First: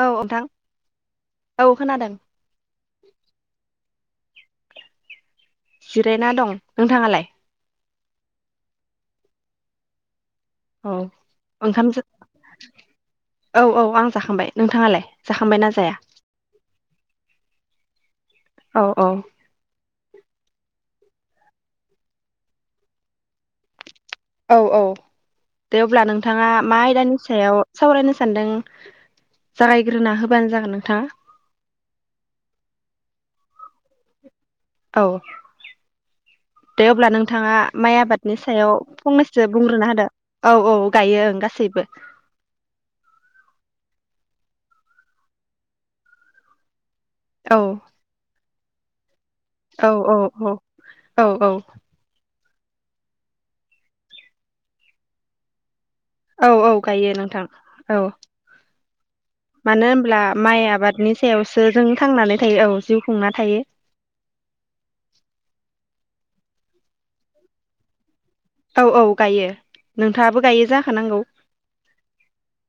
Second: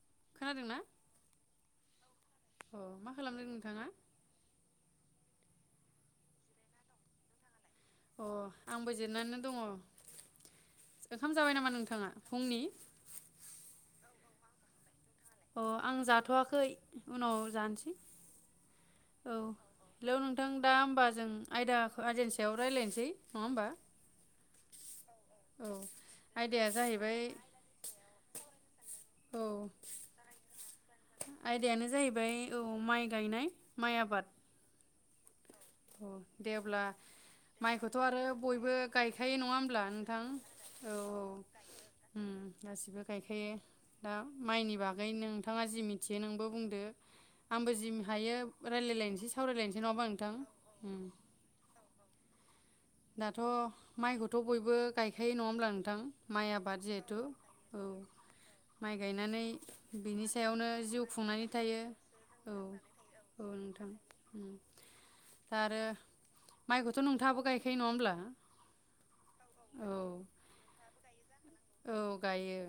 औ नोंथां खोनादोंना औ खोनादों अ मा खालामदों नोंथाङा जिरायना दं नोंथाङालाय अ आंबो जिरनानैनो दङ औ ओंखाम जाबाय नामा ओंखाम नोंथाङा फुंनि औ औ आं जाखांबाय नोंथाङालाय अ जाखांबायना जाया आं जाथ'वाखै उनाव जानोसै औ औ हेलौ नोंथां दा होमबा जों आयदा एजेन्सियाव रायलायनोसै नङा होमबा औ औ औ दे अब्ला नोंथाङा आयदाया मा आयदानि जाहैबाय सायाव सावरायनो सानदों औ जागायग्रोना होबानो जागोन नोंथाङा आयदायानो जाहैबाय औ माइ गायनाय माइ आबाद औ औ दे अब्ला नोंथाङा माइ माइखौथ' आरो आबादनि सायाव बयबो गायखायो फंनैसो नङा होमब्ला बुंग्रोना होदो नोंथां औ गायो औ ओं गासैबो उम गासिबो गायखायो दा माइनि बागै नोंथाङा जि मिथियो नोंबो बुंदो औ आंबो जिम हायो रायलाय लायनो सावरायलायनोसै नङा औ होमबा औ नोंथां औ औ औ दाथ' माइखौथ' बयबो गायखायो नङा होमब्ला नोंथां औ माइ औ आबाद गायो जिहेथु नोंथां औ माइ गायनानै मानो होनब्ला बिनि माइ सायावनो जिउ आबादनि खुंनानै सायावसो थायो जों थांनानै थायो औ जिउ खुंना औ थायो नोंथां उम दा आरो माइखौथ' नोंथाङाबो गाय खायो नङा होमब्ला औ औ गायो औ नोंथाङाबो गायो जाखानांगौ औ गायो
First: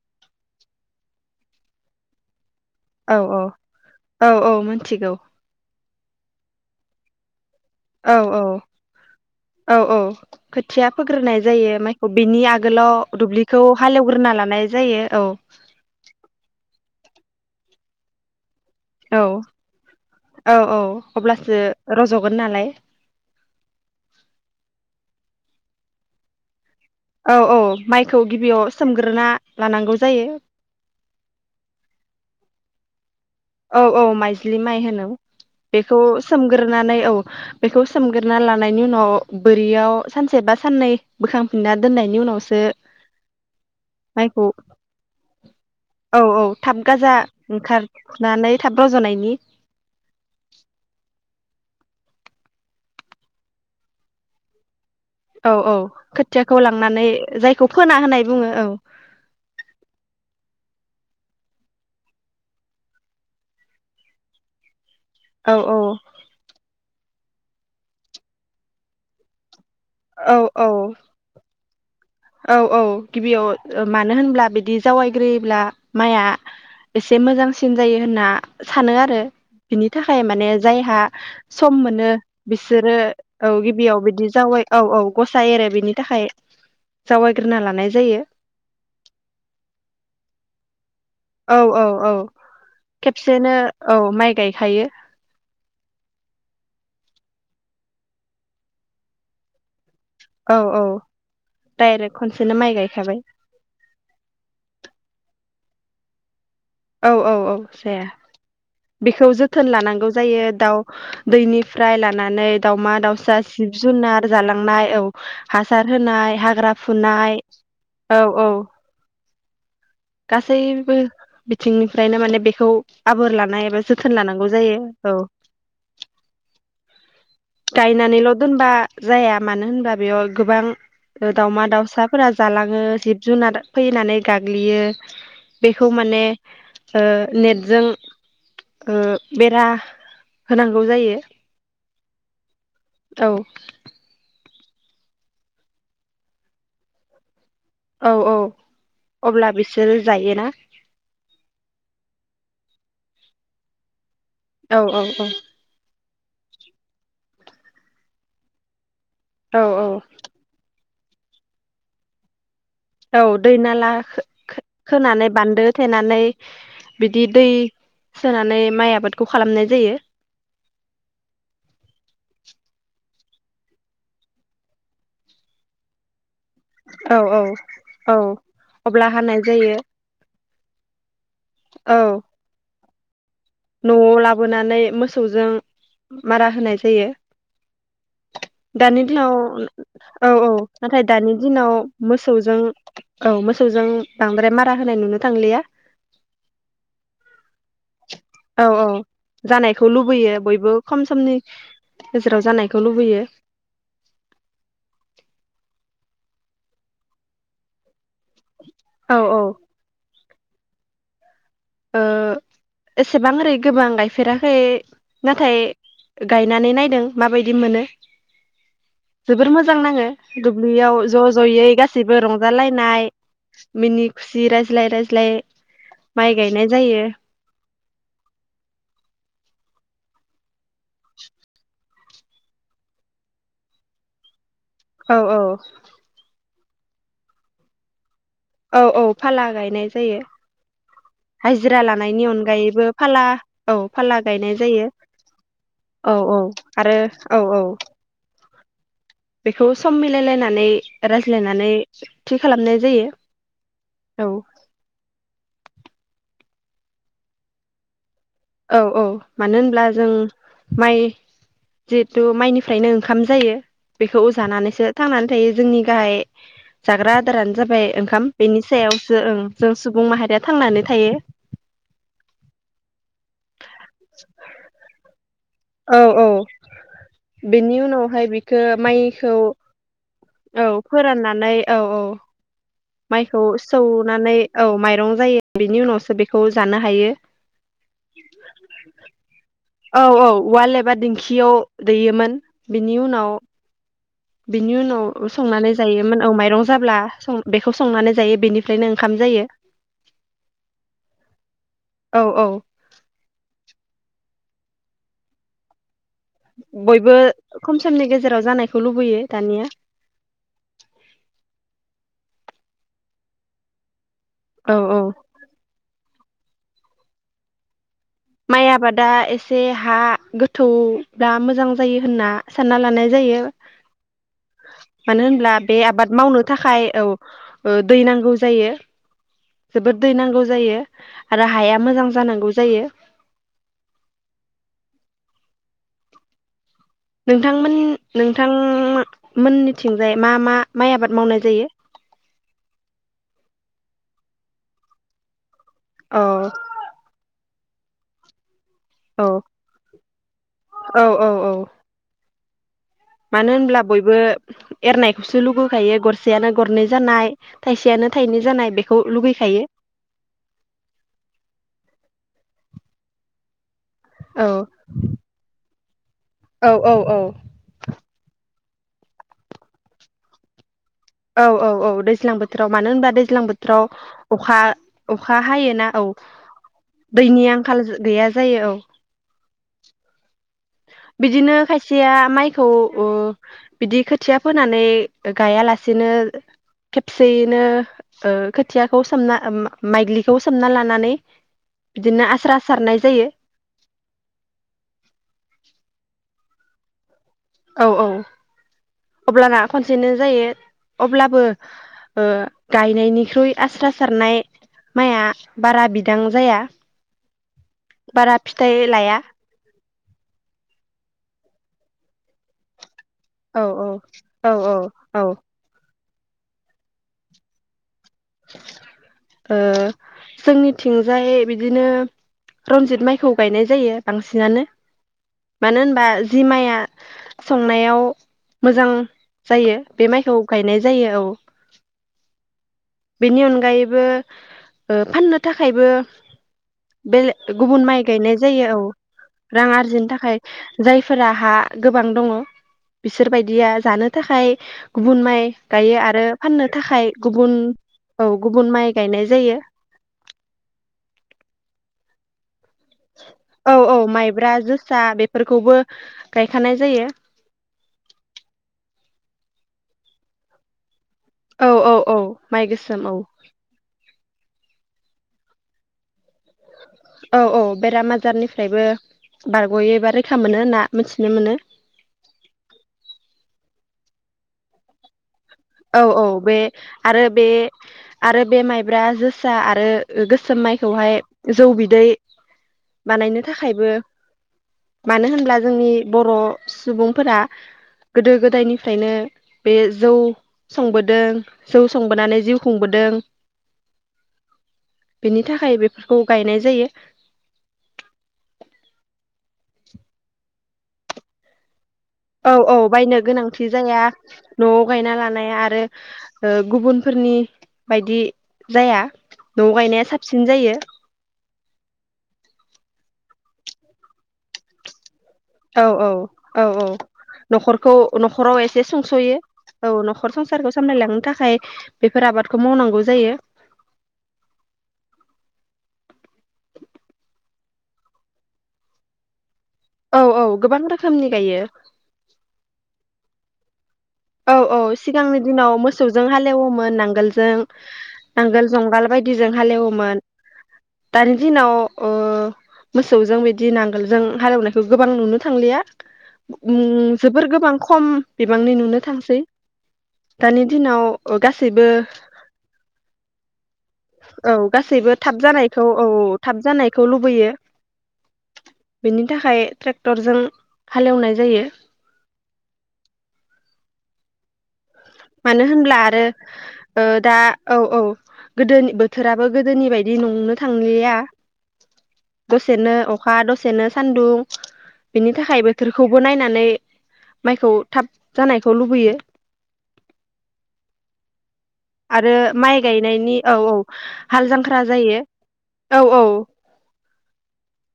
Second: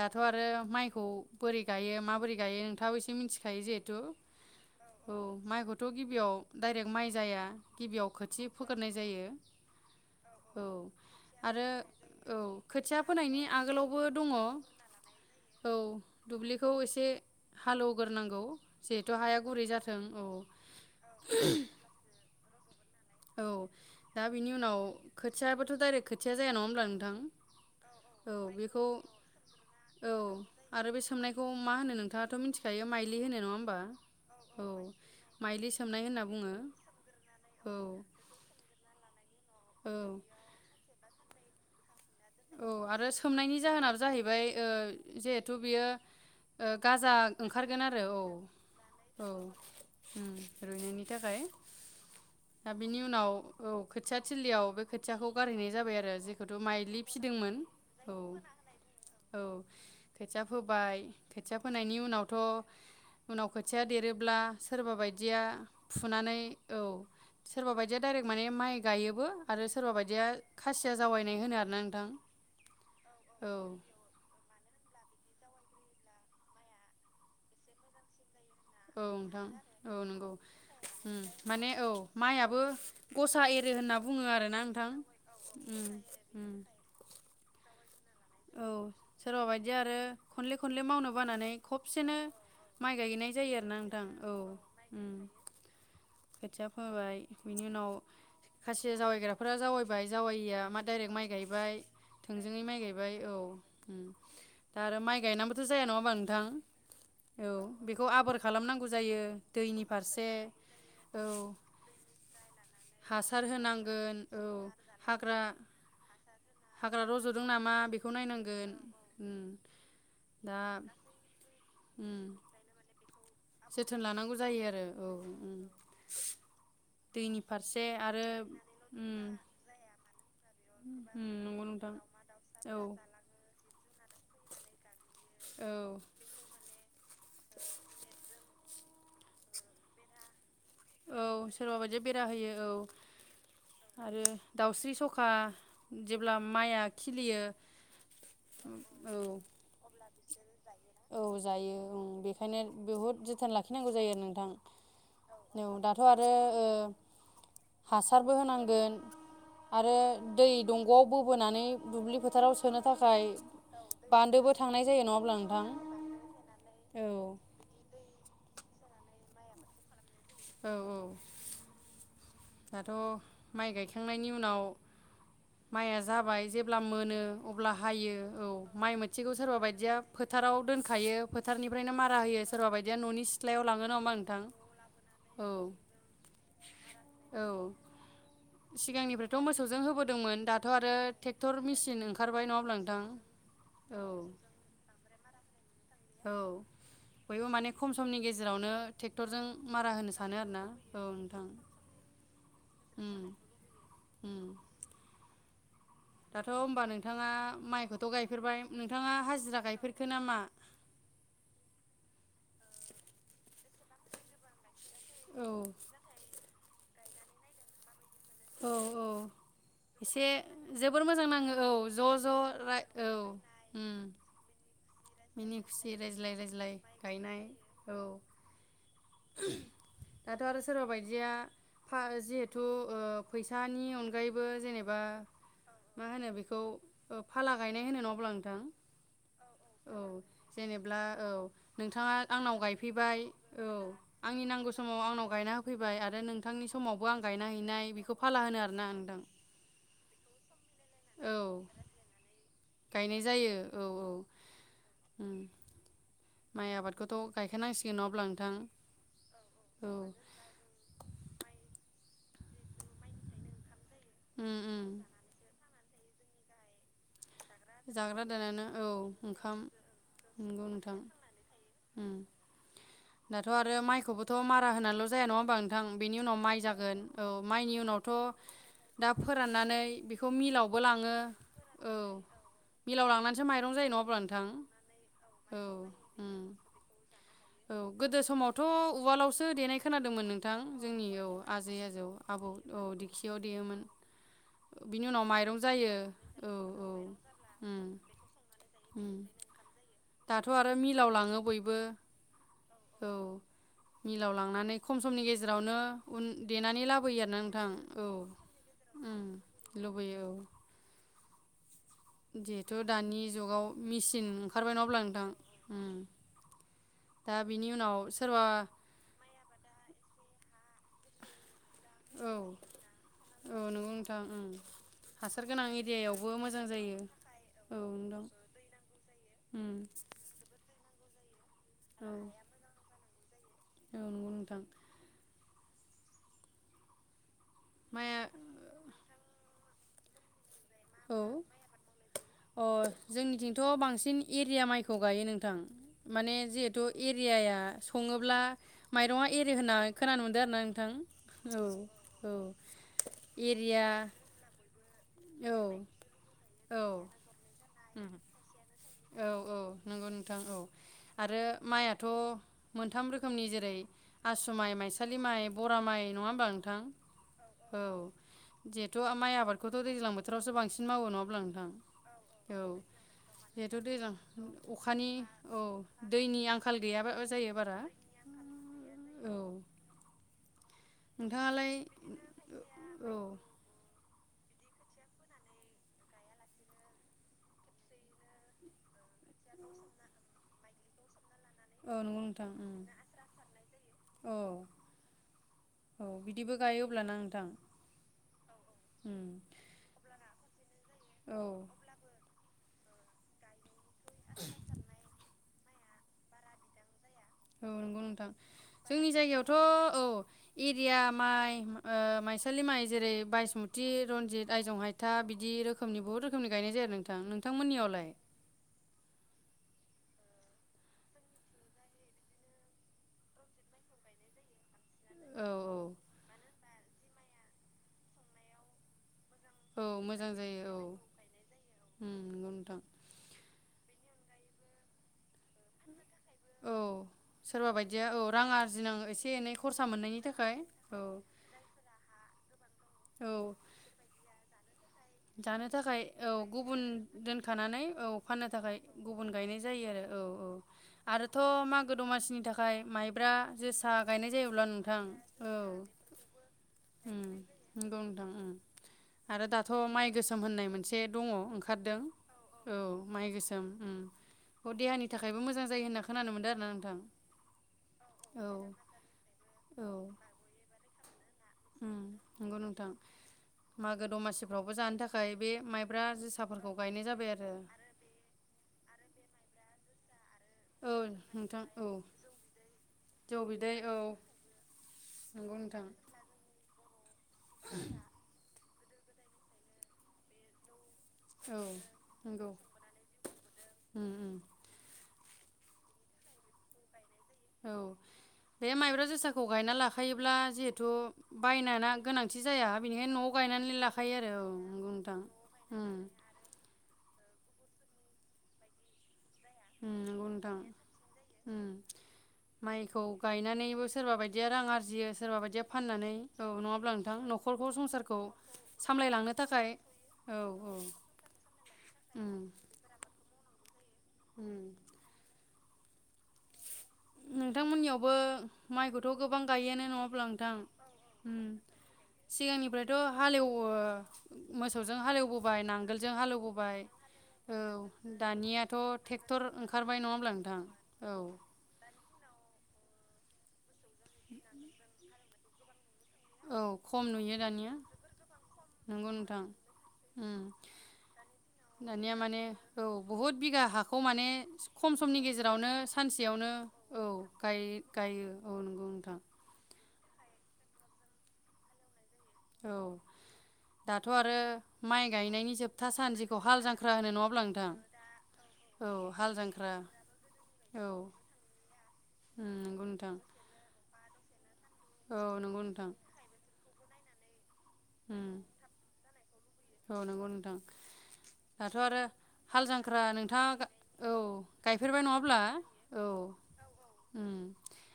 दाथ' आरो माइखौ बोरै गायो माबोरै गायो नोंथाङाबो एसे औ औ मिथिखायो जिहेथु औ औ मिथिगौ औ माइखौथ' गिबियाव डाइरेक्ट माइ जाया गिबियाव औ औ खोथि फोग्रोनाय जायो औ औ खोथिया औ फोग्रोनाय आरो जायो माइखौ औ बिनि खोथिया आगोलाव फोनायनि दुब्लिखौ आगोलावबो दङ हालेवग्रोना औ लानाय जायो औ दुब्लिखौ एसे एसे हालौग्रोनांगौ जिहेथु औ हाया गुरै जाथों औ औ अब्लासो रज'गोन नालाय औ दा बिनि उनाव खोथियाबोथ' दाइरेक्ट खोथिया जाया नङा अब्ला नोंथां माइखौ औ गिबियाव बेखौ सोमग्रोना लानांगौ औ जायो आरो बे सोमनायखौ मा होनो नोंथाङा नोंथ' मिथिखायो माइ औ औ माइज्लि माइ होनो माइलि बेखौ सोमनाय होनना बुङो सोमग्रोनानै औ औ बेखौ सोमगोर ना लानायनि उनाव बोरियाव औ सानसे बा साननै बोखांफिनना दोननाय औ आरो सोमनायनि जाहोनाब जाहैबाय माइखौ ओ जिहेथु बियो ओ गाजा ओंखारगोन आरो औ नानै थाब औ रज'नायनि उम रुइनायनि थाखाय दा बिनि उनाव औ खोथिया थिलियाबो खोथियाखौ औ गारहैनाय औ जाबाय आरो जिखौथु खोथियाखौ माइलि लांनानै दोंमोन जायखौ फोना औ होनाय बुङो औ औ बेखौबो फोबाय खोथिया फोनायनि उनावथ' उनाव खोथिया देरोब्ला सोरबा बायदि दिया औ औ फुनानै औ सोरबा बायदिया दडाइरेक्ट माने माइ गायोबो आरो सोरबा बायदिया औ खासिया जावैनाय होनो आरो ओम औ औ गिबियाव ओ मानो होनब्ला बिदि जावाय ग्रोयोब्ला माइआ एसे मोजांसिन जायो होनना सानो औ आरो नोंथां बिनि औ थाखाय नंगौ माने जायहा उम माने सम औ मोनो माइआबो बिसोरो गसा औ एरो होनना गिबियाव बुङो बिदि आरोना जावै औ नोंथां औ गसाइ एरो बिनि थाखाय उम जावायग्रोना लानाय जायो औ सोरबा बायदि आरो खनले खनले मावनांगौ बानानै औ औ औ खबसेनो माइ गायहनाय खेबसेनो जायो आरोना नोंथां माइ औ गायखायो खोथिया फोबाय बिनि उनाव खासिया जावैग्राफोरा जावैबाय बाय औ जावैया मा औ दरे माइ गायबाय डाइरेक्ट खनसेनो थोंजोङै माइ गायबाय गायखाबाय औ दा आरो माइ गायना थो जाया नङा होनबा नोंथां औ औ औ जाया बेखौ आबोर खालामनांगौ जायो बेखौ जोथोन दैनि लानांगौ फारसे जायो दाउ औ दैनिफ्राय लानानै दाावमा दाउसा हासार जिब होनांगोन जुनार औ जालांनाय औ हाग्रा हासार होना [unintelligible] हाग्रा रज'दों नामा बेखौ नायनांगोन। दा गासैबो बि थिंनिफ्रायनो उम माने बेखौ आबोर लानाय एबा जोथोन लानांगौ जायो औ। दैनि फारसे आरो गायनानैल' दोनबा उम जाया मानो होनबा बेयाव उम गोबां नंगौ दाउमा नोंथां दाउसाफोरा औ जालाङो जिब जुनार फैनानै गाग्लियो औ बेखौ माने ओ नेटजों आ बेेरा होनांगौ जायो औ सोरबा बायदिया बेरा होयो औ औ आरो दाउस्रि सखा जेब्ला माइआ खिलियो औ औ औ अब्ला बिसोरो जायो ना औ जायो ओं बेखायनो बहुद जोथोन लाखिनांगौ जायो आरो औ औ नों [unintelligible] थ' आरो हासारबो होनांगोन। औ औ आरो दै दं नआव बोनानै दुब्लि फोथाव सो सोनो थाखाय औ दै नाला बान्दोबो थांनाय जायो नङा होमब्ला नोंथां? नानै औ बिदि दै सोनानै माइ आबादखौ खालामनाय जायो। औ औ दाथ' माइ गायखांनायनि उनाव माइया जाबाय जेब्ला औ मोनो औ अब्ला हायो औ माइ अब्ला मोनसेखौ हानाय सोरबा जायो बायदिया फ फोथाराव दोनखायो फोथारनिफ्रायनो औ मारा होयो सोरबा बायदि [unintelligible] न'आव लाबोनानै मोसौ औ मोसौजों मारा होनाय जायो औ दानि दिनाव सिगांनिफ्रायथ' मोसौजों औ होबोदोंमोन औ दाथ' आरो नाथाय दानि ट्रेक्टर दिनाव मेसिन ओंखारबाय मोसौजों नङा अब्ला नोंथां औ मोसौजों औ बांद्राय मारा होनाय नुनो थांलिया। औ बयबो माने खम समनि गेजेराव औ औ जानायखौ लुबैयो आरोना बयबो औ खम समनि नोंथां गेजेराव जानाय खौ उम लुबैयो उम दाथ' होनबा नोंथाङा माइखौथ' गायफेरबाय नोंथाङा औ औ हाजिरा गायफेरखो नामा? ओ एसेबां ओरै गोबां गायफेराखै। औ नाथाय गाइ यनानै नायदों माबायदि मोनो। औ औ जोबोर मोजां नाङो एसे दुब्लियाव जोबोर मोजां ज' नाङो ज'यै औ गासैबो ज' ज' राय रंजालायनाय औ उम मिनि खुसि राय ज्लाय रायज्लाय माइ गायनाय ज्लाय जायो गायनाय औ। दाथ' [unintelligible] सोरबा बायदिया जिहेथु ओ फैसानि अनगायैबो बो जेनेबा औ औ मा होनो बेखौ फाला गायनाय होनो नङा होनबा औ औ फाला गायनाय जायो जेनेब्ला औ हाजिरा नोंथाङा लानायनि आंनाव अनगायैबो गायफैबाय फाला औ फाला आंनि गायनाय नांगौ जायो समाव आंनाव गायना होफैबाय औ आरो औ नोंथांनि आरो समावबो आं औ गायना औ हैनाय बेखौ फा ला होनो आरो नों बेखौ सम मिलायलायनानै औ रायज्लायनानै गायनाय जायो औ औ। माइ आबादखौथ' गायखानांसिगोन नङा होनबा औ औ मानो होनब्ला जों माइ जि थु माइनिफ्रायनो ओंखाम जायो। बेखौ उम उम जानानैसो थांनानै थायो जोंनि गाहाय जाग्रा आदारानो जाबाय जाग्रा ओंखाम बेनि आदारानो औ सायावसो ओं ओंखाम जों सुबुं माहारिया नंगौ थांनानै नोंथां थायो। उम दाथ' आरो माइखौबोथ' मारा होनानैल जाया नङा नोंथां बेनि थायो उनाव माइ जागोन औ माइनि बेनि उनावहाय बिखो उनावथ' दा माइखौ फोराननानै बेखौ औ मिलावबो लाङो फोराननानै औ औ। मिलाव माइखौ लांनानैसो माइरं जायो नङा होमब्ला सौनानै नोंथां औ माइरं जायो औ बेनि उनावसो बेखौ उम जानो हायो। औ गोदो समावथ' उवालावसो देनाय औ खोनादोंमोन औ नोंथां उवाल एबा जोंनि दिंखियाव आजै-आजौ, दैयोमोन आबौ औ बिनि उनाव दिखियाव देयोमोन। बिनि उनाव संनानै जायोमो औ माइरं जाब्ला बेखौ उम संनानै जायो बेनिफ्रायनो उम ओंखाम जायो दाथ' आरो मिलाव लाङो बयबो औ औ औ मिलाव लांनानै खम समनि गेजेरावनो उन देनानै बयबो लाबोयो आरोना नोंथां खम समनि गेजेराव जानायखौ औ लुबैयो दानिया लुबैयो औ जिहेथु दानि जुगाव मिसिन थिन ओंखारबाय नङा अब्ला नोंथां दा बिनि उनाव सोरबा माइ आबादा एसे हा गो थौब्ला मोजां जायो होनना औ सानना लानाय जायो औ नंगौ नोंथां उम मानो हासार होनब्ला गोनां बे आबाद एरियायावबो मावनो मोजां थाखाय जायो औ औ दै नोंथां नांगौ जायो उम जोबोद दै नांगौ जायो आरो हाया मोजां औ जानांगौ जायो [inaudible] नोंथांमोन माइआ नोंथां मोननि थिंजाय मा मा माइ आबाद औ मावनाय जायो अ जोंनिथिंथ' बांसिन एरिया माइखौ गायो नोंथां औ माने जिहेथु एरियाया सङोब्ला औ माइरङा एरो होनना खोनानो मोनदों आरो ना औ औ नोंथां औ औ मानो होनब्ला एरिया बयबो एरनायखौसो औ लुगैखायो गरसेयानो औ गरनै जानाय थाइसेयानो थाइनै जानाय बे औ औ नंगौ नोंथां औ आरो माइआथ' मोनथाम रोखोमनि जेरै औ आसु माइ माइसालि माइ बरा माइ नङा होनबा नोंथां औ औ जिहेथु माइ आबादखौथ दैजां बोथोरावसो बांसिन मावो नङा अब्ला औ नोंथां औ औ दैज्लां बोथोराव औ मानो होनबा दैज्लां बोथोर जिहेथु दैजां अखानि औ दैनि आंखाल गैयाबा दैनि जायो बारा आंखाल गैया जायो औ औ बिदिनो नोंथाङालाय खायसेया माइखौ ओ औ औ बिदि खो खोथिया फोनानै गायालासेनो खेबसेयैनो ओ खोथियाखौ सोमना माइग्लिखौ सोमना लानानै औ नंगौ बिदिनो नोंथां आस्रा सारनाय जायो औ औ बिदिबो गायो अब्ला ना? औ औ अब्लाना खनसेनो जायो औ अब्लाबो ओ गायनायनिख्रुइ आस्रा सारनाय माइआ बारा बिदां जाया औ नंगौ नोंथां बारा फिथाइ जोंनि लाया जायगायावथ' औ एरिया माइ ओ माइसालि माइ जेरै औ बायसमुथि औ रनजित आयजं हायथा औ ओ बिदि रोखोमनि बहुत रोखोमनि गायनाय जाया नोंथां नोंथांमोननियावलाय? ओ जोंनिथिंजाय बिदिनो रन्जित माइखौ गायनाय जायो बांसिनानो। औ मानो औ होनबा जि माइया संनायाव मोजां जायो औ बे मोजां माइखौ जायो गायनाय औ नंगौ नोंथां। बेनि अनगायैबो ओ फाननो थाखायबो औ बेले सोरबा गुबुन माइ बायदिया औ गायनाय रां जायो औ आरजिनां एसे एनै रां खरसा आरजिनो मोननायनि थाखाय औ जायफोरा हा गोबां दङ औ बिसोरबायदिया जानो थाखाय [unintelligible] गुबुन माइ जानो थाखाय गायो आरो औ फाननो गुबुन थाखाय गुबुन दोनखानानै औ फाननो थाखाय गुबुन गायनाय जायो आरो औ औ आरोथ' मागो दमाससिनि थाखाय माइब्रा औ जोसा औ गायनाय माइब्रा जायोब्ला जोसा नोंथां औ बेफोरखौबो गायखानाय जायो नंगौ नोंथां आरो दा थ' माइ गोसोम होननाय मोनसे से दङ औ औ ओंखारदों औ माइ औ गोसोम माइ गोसोम अ देहानि थाखायबो मोजां जायो होन्ना खोनानोम मोनो। औ औ बेराम औ आजारनिफ्रायबो औ बारग'योबा रैखा मोनो होनना [inaudible] नंगौ नोंथां मागो दमासिफ्रावबो जानो थाखाय बे औ माइब्रा औ बे जोसाफोरखौ गायनाय आरो जाबाय बे आरो बे माइब्रा जोसा आरो आरो गोसोम औ माइखौहाय नोंथां जौ औ बिदै जौ बानायनो बिदै थाखायबो औ मानो नंगौ होनब्ला नोंथां जोंनि बर' सुबुंफोरा गोदो गोदायनि ओंखायनो बे जौ संबोदों औ जौ संबोनानै नंगौ जिउ खुंबोदों उम उम बेनि थाखाय बेफोरखौ गायनाय जायो औ बे माइब्रा जोसाखौ गायना लाखायोब्ला जिहेथु बायनानो औ औ बायनो गोनांथि जाया आरो औ नआव नंगौ गायना नोंथां लानाय आरो उम ओ गुबुनफोरनि बायदि जाया न उम गायनाया नंगौ साबसिन नोंथां जायो माइखौ गायनानैबो सोरबा बायदिया रां आरजियो सोरबा बायदिया औ औ फाननानै औ औ नङाब्ला नोंथां नखरखौ संसारखौ नखराव एसे सामलायलांनो थाखाय सुंसयो औ नखर संसारखौ सामलायलांनो थाखाय बेफोर उम आबादखौ मावनांगौ जायो उम नोंथांमोननियावबो माइखौथ गोबां गायोनो नङा औ होमब्ला औ नोंथां गोबां रोखोमनि उम गायो सिगांनिफ्रायथ हालेव अ [unintelligible] औ औ सिगांनि दिनाव मोसौजों हालेवबोबाय हालेवोमोन नांगोलजों औ नांगोल दानियाथ' जुंगाल ट्रेक्टर बायदिजों ओंखारबाय नङा हालेवोमोन होमब्ला नोंथां औ दानि दिनाव ओ मोसौजों बिदि दि नांगोल जों हालेवनायखौ गोबां नुनो थांलिया औ खम उम नुयो जोबोर दानिया गोबां खम बिबांनि नंगौ नुनो नोंथां दानि दिनाव गासैबो दानिया माने औ बहुद बिगा हाखौ माने औ खम गासैबो समनि थाब गेजेरावनो जानायखौ औ सानसेयावनो थाब औ जानायखौ लुबैयो गाय गायो औ नंगौ नोंथां बेनि थाखाय ट्रेक्टरजों हालेवनाय जायो औ दाथ आरो माइ गायनायनि मानो जोबथा होनब्ला सान जेखौ हाल जांख्रा आरो होनो नङा दा अब्ला नोंथां औ औ गोदो औ हाल बोथोराबो जांख्रा गोदोनि बायदि नंनो औ थांलिया उम नंगौ दसेनो नोंथां अखा दसेनो सान्दुं औ बिनि नंगौ थाखाय नोंथां बोथोरखौबो नायनानै माइखौ थाब उम जानायखौ लुबैयो औ नंगौ नोंथां दाथ आरो हाल माइ जांख्रा गायनायनि औ नोंथाङा औ हाल जांख्रा गायफेरबाय जायो नङाब्ला औ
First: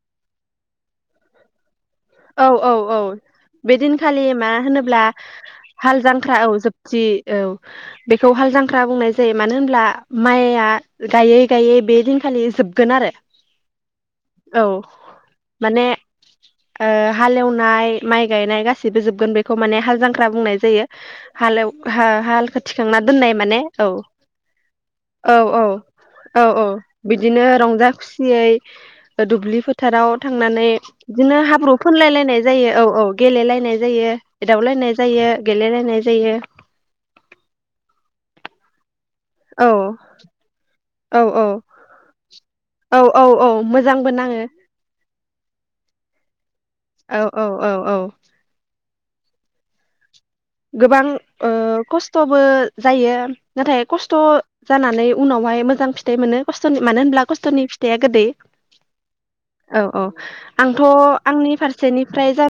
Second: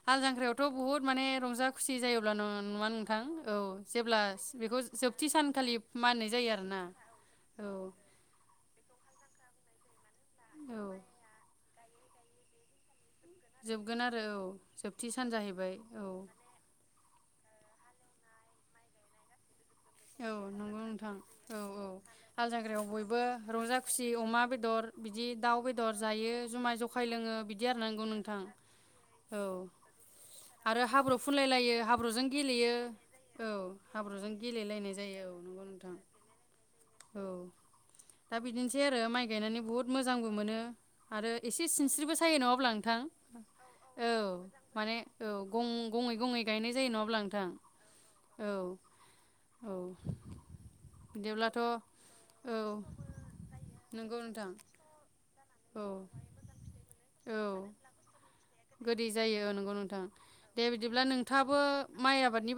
हाल जांख्रायावथ बुहुत माने रंजा खुसि जायोब्ला औ औ नङा औ नोंथां औ बेदिनखालि जेब्ला मा बेखौ होनोब्ला जोबथि सानखालि हाल मानिनाय जांख्रा जायो औ आरोना जोबथि औ बेखौ हाल जांख्रा बुंनाय जायो मानो होनब्ला माया औ गायै गायै बे दिनखालि जोबगोन आरो जोबगोन आरो औ जोबथि सान जाहैबाय माने औ। ओ हालेवनाय माइ गायनाय गासिबो जोबगोन बे खौ माने हाल जांख्रा औ बुंनाय नंगौ जायो नोंथां हाल औ औ हाल हालखौ जांख्रायाव थिखांना बयबो दोननाय माने रंजा औ खुसि अमा बेदर बिदि औ दाउ औ बेदर जायो औ औ जुमाय जखाय लोङो बिदिनो बिदि आरो रंजा नंगौ नोंथां खुसियै औ दुब्लि फोथाराव थांनानै आरो हाब्रु बिदिनो हाब्रु फुनलायलायो हाब्रुजों फोनलायलायनाय जायो गेलेयो औ औ गेलायनाय जायो। हाब्रुजों गेलेलायनाय जावलायनाय जायो औ नंगौ नोंथां गेलेलायनाय जायो। औ दा बिदिनोसै आरो माइ। माइ गायनानै औ बहुद मोजांबो मोनो औ आरो औ एसे सिनस्रिबो सायो नङा अब्ला औ नोंथां औ औ मोजांबो औ नाङो माने औं गं गंङै गं गायनाय जायो नङाब्ला औ औ नोंथां औ औ औ। औ। गोबां ओ बिदिब्लाथ' खस्थ'बो औ जायो नाथाय खस्थ' नंगौ नोंथां जानानै उनावहाय औ मोजां फिथाइ मोनो खस्थ'नि मानो होनब्ला औ खस्थ'नि फिथाइआ गोदै। गोदै जायो नंगौ औ औ नोंथां दे आंथ' बिदिब्ला आंनि नोंथाङाबो माइ फारसेनिफ्राय आबादनि ब